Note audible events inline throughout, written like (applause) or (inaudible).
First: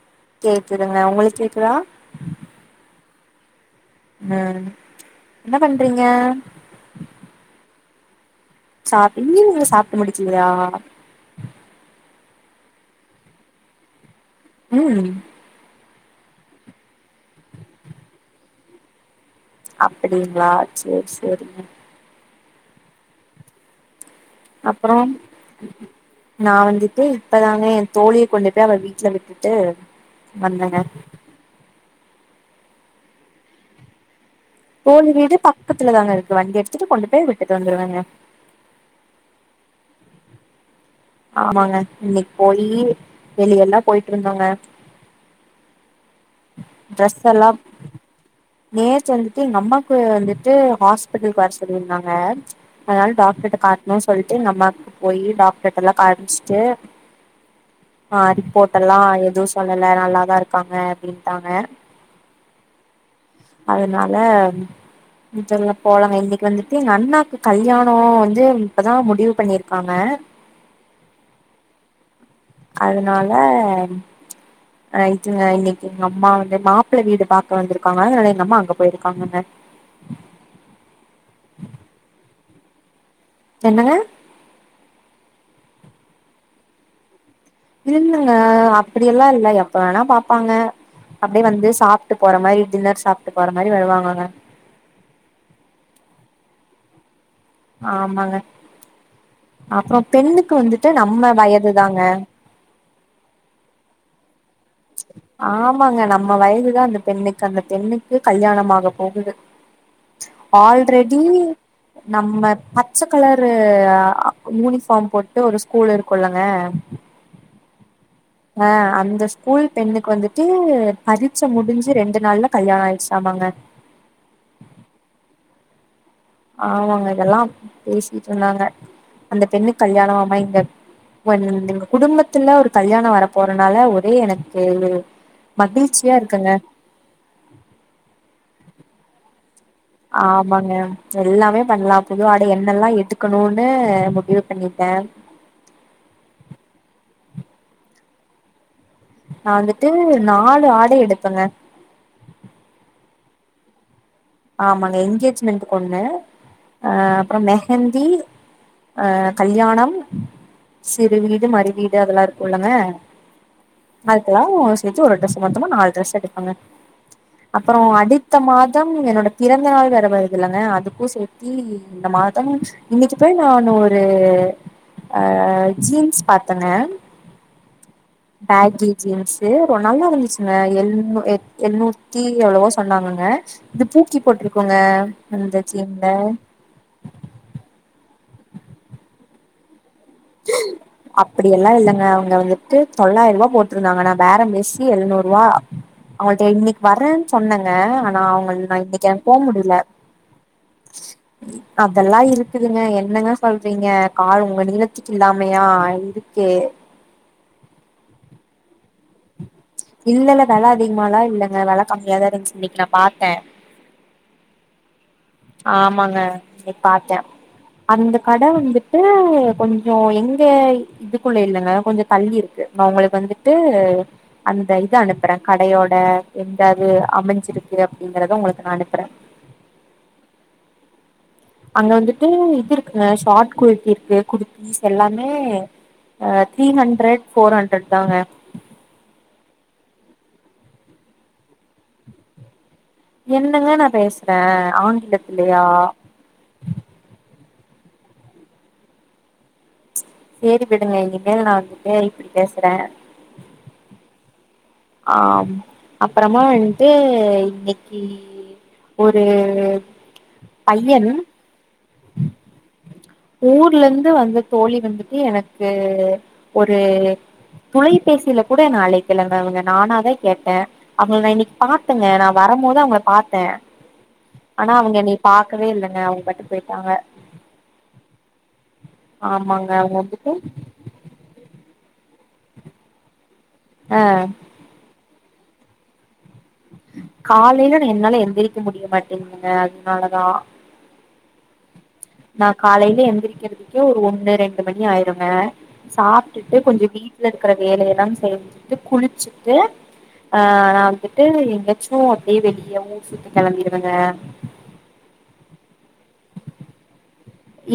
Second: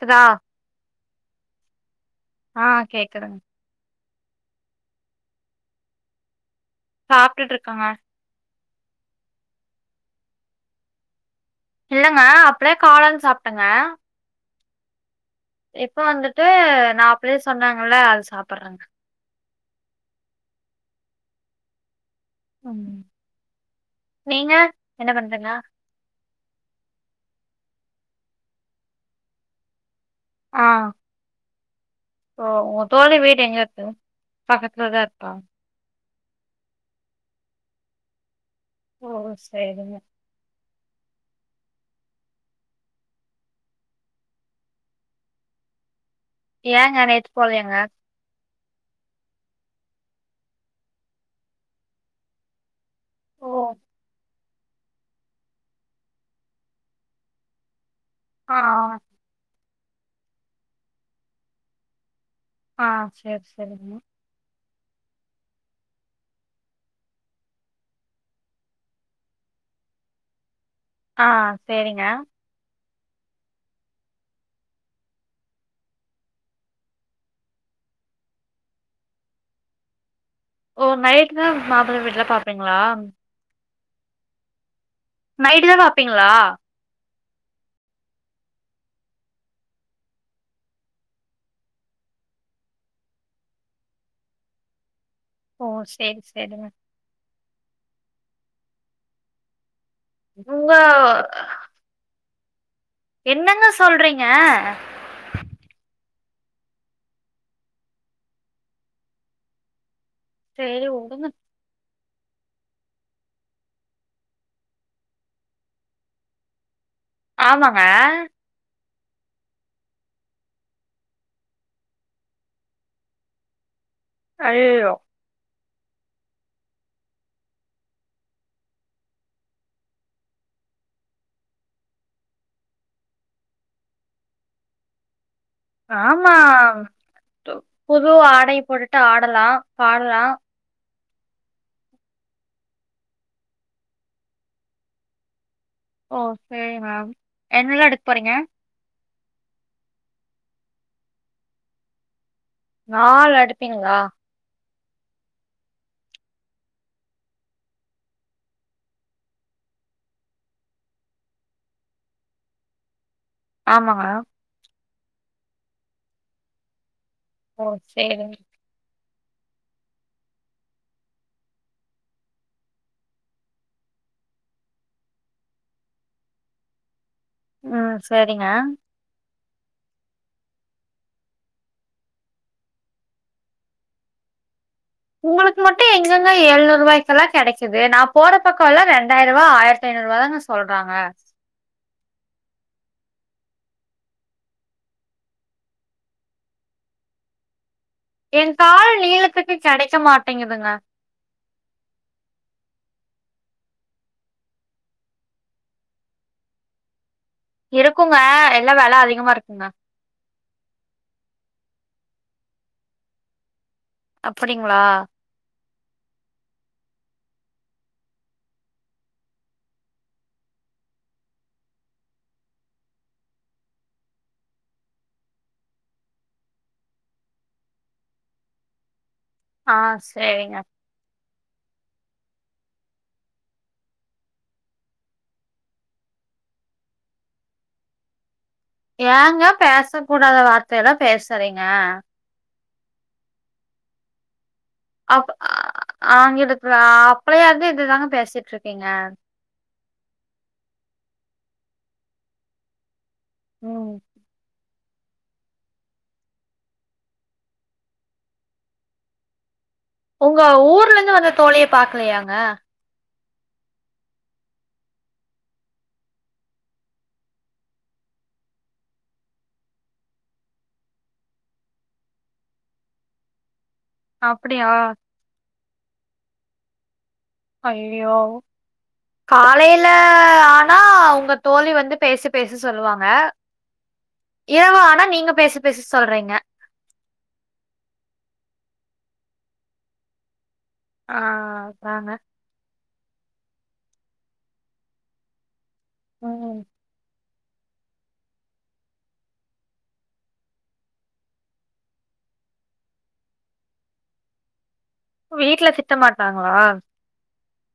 கேக்குதா கேக்குதுங்க ஒங்களுக்கு கேக்குதா ஆ கேக்குதுங் ஆ என்ன பண்றீங்க சாப்ட்டுட்டு இருக்கங்க சாப் இன்னிங்குள்ள சாப்ட்டு முடிச்சிங்லயா இல்லங்க அப்டே காளான் சாப்ட்டங்க ம் இப்ப வந்துட்டு நா அப்பவே சொன்னங்கல்ல அது சாப்பறங்க அப்டிங்கிளா சேரி சேரிங்க ம் நீங்க அப்றோ என்ன பண்றிங்க நா வந்துட்டு இப்பதாங்க ஏ தோழிய கொண்டு போய் அவ வீட்ல விட்டுட்டு ஆ வந்தங்க ஓ ஒங்க தோழி வீடு எங்க இருக்கு பக்கத்துலதா தோழி இருக்கா வீடு பக்கத்துல தாங்க இருக்கு வண்டி எடுத்துட்டு கொண்டு போய் விட்டுட்டு வந்துருவங்க ஓ செரிங்க ஆமாங்க இன்னைக்கு போயி வெளியெல்லா போயிட்டு வந்தோங்க ஏங்க நேத்து ட்ரெஸ்ஸெல்லா போலயாங்க நேத்து வந்துட்டு எங்கஅம்மாக்கு வந்துட்டு ஹாஸ்பிட்டலுக்கு வர சொல்லிருந்தாங்க அதனால ஓ டாக்டர்ட்ட காட்டணுனு சொல்ட்டு எங்க அம்மாக்கு போயி டாக்டர்ட்டல்லா காமிச்ட்டு ஆ ரிப்போர்டல்லா எது சொல்லல நல்லாதா இருக்காங்க அப்டின்ட்டாங்க ஆ சேரி சேரிங்க அதனால சொல்ல போலங்க இன்னைக்கு வந்துட்டு எங்க அண்ணாக்கு கல்யாணோ வந்து இப்பதா முடிவு பண்ணிருக்காங்க ஆ சேரிங்க அதனால அ இதுங்க இன்னிக்கு எங்க அம்மா வந்து மாப்ள வீடு பாக்க வந்திருக்காங்க அதனால எங்கம்மா அங்க போயிருக்காங்கங்க ஓ நைட்தா மாப்ள வீட்ல்லா பாப்பீங்ளா என்னங்க நைட் தா பாப்பீங்ளா இல்லல்லங்க அப்டியெல்லா இல்ல எப்ப வேணா பாப்பாங்க அப்டே வந்து சாப்ட்டு போற மாரி டின்னர் சாப்ட்டு போற மாரி வருவாங்கங்க ஓ சேரி சேரிங்க ஆமாங்க அப்றோ பெண்ணுக்கு உங்க வந்துட்டு நம்ம வயதுதாங்க என்னங்க சொல்றீங்க ஆமாங்க நம்ம வயசுதா அந்த பெண்ணுக்கு அந்த பெண்ணுக்கு கல்யாணமாக போகுது சேரி ஆல்ரெடி உடுங்க நம்ம பச்ச கலரு யூனிஃபார்ம் போட்டு ஒரு ஸ்கூலு இருக்குல்லங்க ஆமாங்க அ அந்த ஸ்கூல் பெண்ணுக்கு வந்துட்டு பரீட்ச முடிஞ்ச ரெண்டு நாள்ல கல்யாண ஆயிடுச்சாமாங்க அய்யயோ ஆமாங்க எல்லா பேசிட்டு இருந்தாங்க அந்த பெண்ணுக் கல்யாணமாமா இங்க இப்ப எங்க குடும்பத்துல ஒரு கல்யாண வர போறனால ஒரே எனக்கு மகிழ்ச்சியா ஆமா இருக்குங்க புது ஆடை போட்டுட்டு ஆடலா பாட லா ஆமாங்க எல்லாமே பண்லா புது ஆடை என்னெல்லா எடுக்கணுன்னு முடிவு பண்ணிட்ட ஓ சேரி என்னல்லா எடுக் போறீங்க நா வந்துட்டு நாலு ஆடை எடுப்பங்க நாலு அடுப்பிங்ளா ஆமாங்க என்ங்கேஜ்மெண்ட் ஒண்ணு அ அப்பறொ மெஹந்தி அ கல்யாணம் சிறு வீடு மறு வீடு அதெல்லா இருக்குல்லங்க ஆமாங்க அதுக்கெல்லா சேத்து ஒரு ட்ரெஸ் மொத்தமா நாலு ட்ரெஸ் எடுப்பங்க ஓ அப்புற சேரிங்க அடுத்த மாதம் என்னோட பிறந்த நாள் வேற வருதுல்லங்க அதுக்கு சேத்தி இந்த மாதம் இன்னிக்கு போய் நானு ஒரு அ ஜீன்ஸ் பாத்தங்க ம் சேரிங்க பேகீ ஜீன்ஸு ஒரு நல்லா இருந்துச்சுங்க எள்நூ எழ்நூத்தி எவ்ளவோ சொன்னாங்கங்க இது பூக்கி போட்ருக்குங்க உங்களுக்கு மட்டு எங்கெங்க எழுநூறு ரூவாய்க்கெல்லா கெடைக்குது நா போற பக்கோ எல்லா ரெண்டாயி ருவா ஆயிரத் த்தி ஐநூறுபா தாங்க சொல்றாங்க அப்புடி எல்லா இல்லங்க அவங்க வந்துட்டு தொள்ளாயிர ரூவா போட்ருந்தாங்க நா பேரம் பேசி எழ்நூறுவா அவங்கள்ட்ட இன்னிக்கு வரன்னு சொன்னங்க நா எ அவங்கள் நா கால் இன்னிக்கு எனக்கு போ நீளத்துக்கு முடில கெடைக்க மாட்டேங்குதுங்க அதெல்லா இருக்குதுங்க என்னங்க சொல்றீங்க கால் உங்க நீல த்துக்கு இல்லாமையா இருக்கே இருக்குங்க எல்லா வெல அதிகமா இருக்குங்க இல்ல இல்ல வெல அதிகமாலா இல்லங்க வெல கம்மியாதா இருஞ்ச்சு இன்னிக் நா பாத்த அப்படிங்ளா ஆமாங்க இன்னிக் பாத்த அந்த கட வந்துட்டு கொஞ்சோ எங்க இதுக்குள்ள இல்லங்க கொஞ்ச தள்ளி இருக்கு நா உங்களுக்கு வந்துட்டு அந்த இது அனுப்பற கடையோட எந்தாது அமைஞ்சிருக்கு அப்டிங்கறத உங்களுக்கு நா அனுப்புற ஆ சேரிங்க அங்க வந்துட்டு இது இருக்குங்க ஷாட் குர்த்தி இருக்கு குர்த்தீஸ் எல்லாமே அ த்ரீ ஹண்ட்ரட் ஃபோர்ஹண்ட்ரட் தாங்க ஏங்க பேச கூடாத வார்த்த எல்லா பேசறீங்க என்னங்க நா பேசற அப் ஆ ஆங்கிலத்திலயா ஆங்கிலத்துல அ அப்பலயிந்து இதுதாங்க பேசிட்ருக்கீங்க சேரி விடுங்க இனிமேல் நா வந்துட்டு இப்டி பேசற ம் ஆ அப்றமா வன்ட்டு இன்னிக்கி ஒரு ஒங்க ஊர்ல பையன் இருந்து வந்த தோழிய பாக்கலையாங்க ஊர்ல இருந்து வந்த தோழி வந்துட்டு எனக்கு ஒரு தொலைபேசில கூட என்ன அழைக்கலங்க அவங்க நானாதா கேட்ட அவங்கள நா இன்னிக்கு பாத்தங்க நா வரும்போது அவங்கள பாத்த அப்டியா ஆனா அவங்க என்னைய பாக்கவே இல்லங்க அவங்க பாட்டு போய்ட்டாங்க ஐயோ ஆமாங்க காலையில அவங்க வந்துட்டு ஆனா அவுங்க தோழி வந்து பேசு பேசு சொல்லுவாங்க அ இரவு ஆனா நீங்க பேசு பேசு சொல்றீங்க காலைல என்னால எந்திரிக்க முடிய மாட்டேங்குதுங்க அதனாலதா ஆ அ த நா காலைல எந்திரிக்கிறதுக்கே ஒரு ஒண்ணு ரெண்டு மணி ஆயிருங்க ம் சாப்ட்டுட்டு கொஞ்ச வீட் ல இருக்கற வேலையெல்லா செஞ்சுட்டு குளிச்சுட்டு ஆ நா வந்துட்டு எங்காச்சு அப்டியே வெளிய ஊர் சுத்தி கெளம்பிருவங்க வீட்ல திட்ட மாட்டாங்களா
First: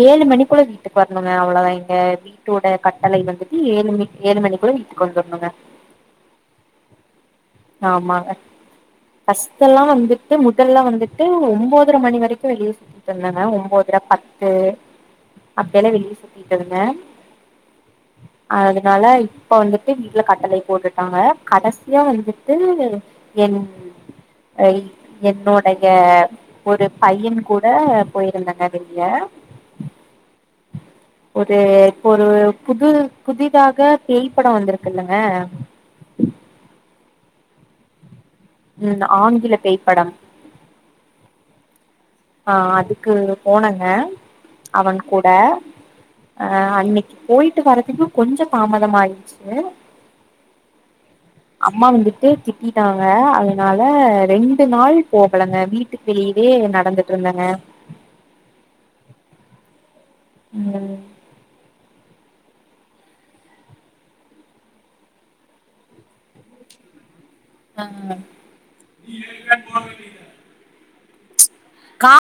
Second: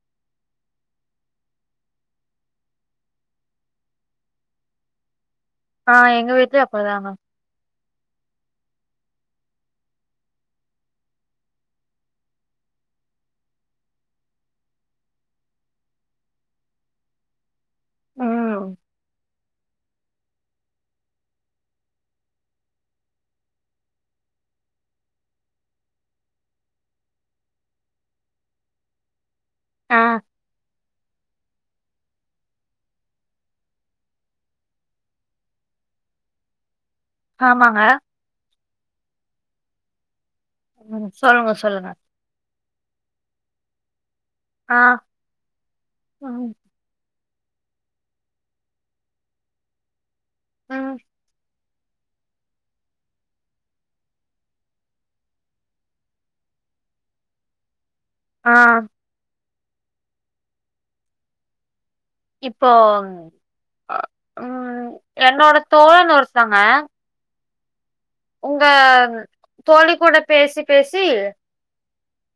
ஏழு மணிக்குள்ள வீட்டுக்கு வரணுங்க அவ்ளோதா இங்க வீட்டோட கட்டளை வந்துட்டு ஏழு மணி ஏழு மணிக்குள்ள வீட்டுக்கு வந்தருணுங்க ஆ எங்க வீட்லயு அப்படிதாங்க ஆமாங்க ஃபர்ஸ்ட் எல்லா வந்துட்டு முதல்ல வந்துட்டு ஒன்ம்பதர மணி வரைக்கு வெளிய சுத்தனங்க ஒன்போதர பத்து அப்டி எல்லாம வெளிய சுத்திட்டு இருந்த ம் அதுனாலை இப்ப வந்துட்டு வீட்ல கட்டளை போட்டுட்டாங்க கடைசியா வந்துட்டு என் ஐ என்னோடைய ஒரு பைய கூட போயி இருந்தங்க வெளிய ஆ ஒரு இப்ப ஒரு புது புதிதாக பேய்ப்படம் வந்துருக்குல்லங்க ஆமாங்க ம் ஆங்கில பேய்ப்படம் ம் சொல்லுங்க சொல்லுங்க ஆ அதுக்கு போனங்க ஆ அவன் கூட அ ம் அன்னக் போயிட்டு வரதுக்கு கொஞ்ச தாமதமா ஆயிட்ச்சுங்க ம் அம்மா வந்துட்டு திட்டிட்டாங்க அதுனால ரெண்டு நாளு போகலங்க வீட்டுக் வெளியே நடந்துட்ருந்தங்க ஆ (unintelligible) இப்போ அ ம் என்னோட தோழன் ஒருத்தங்க தங்க உங்க தோழி கூட பேசி பேசி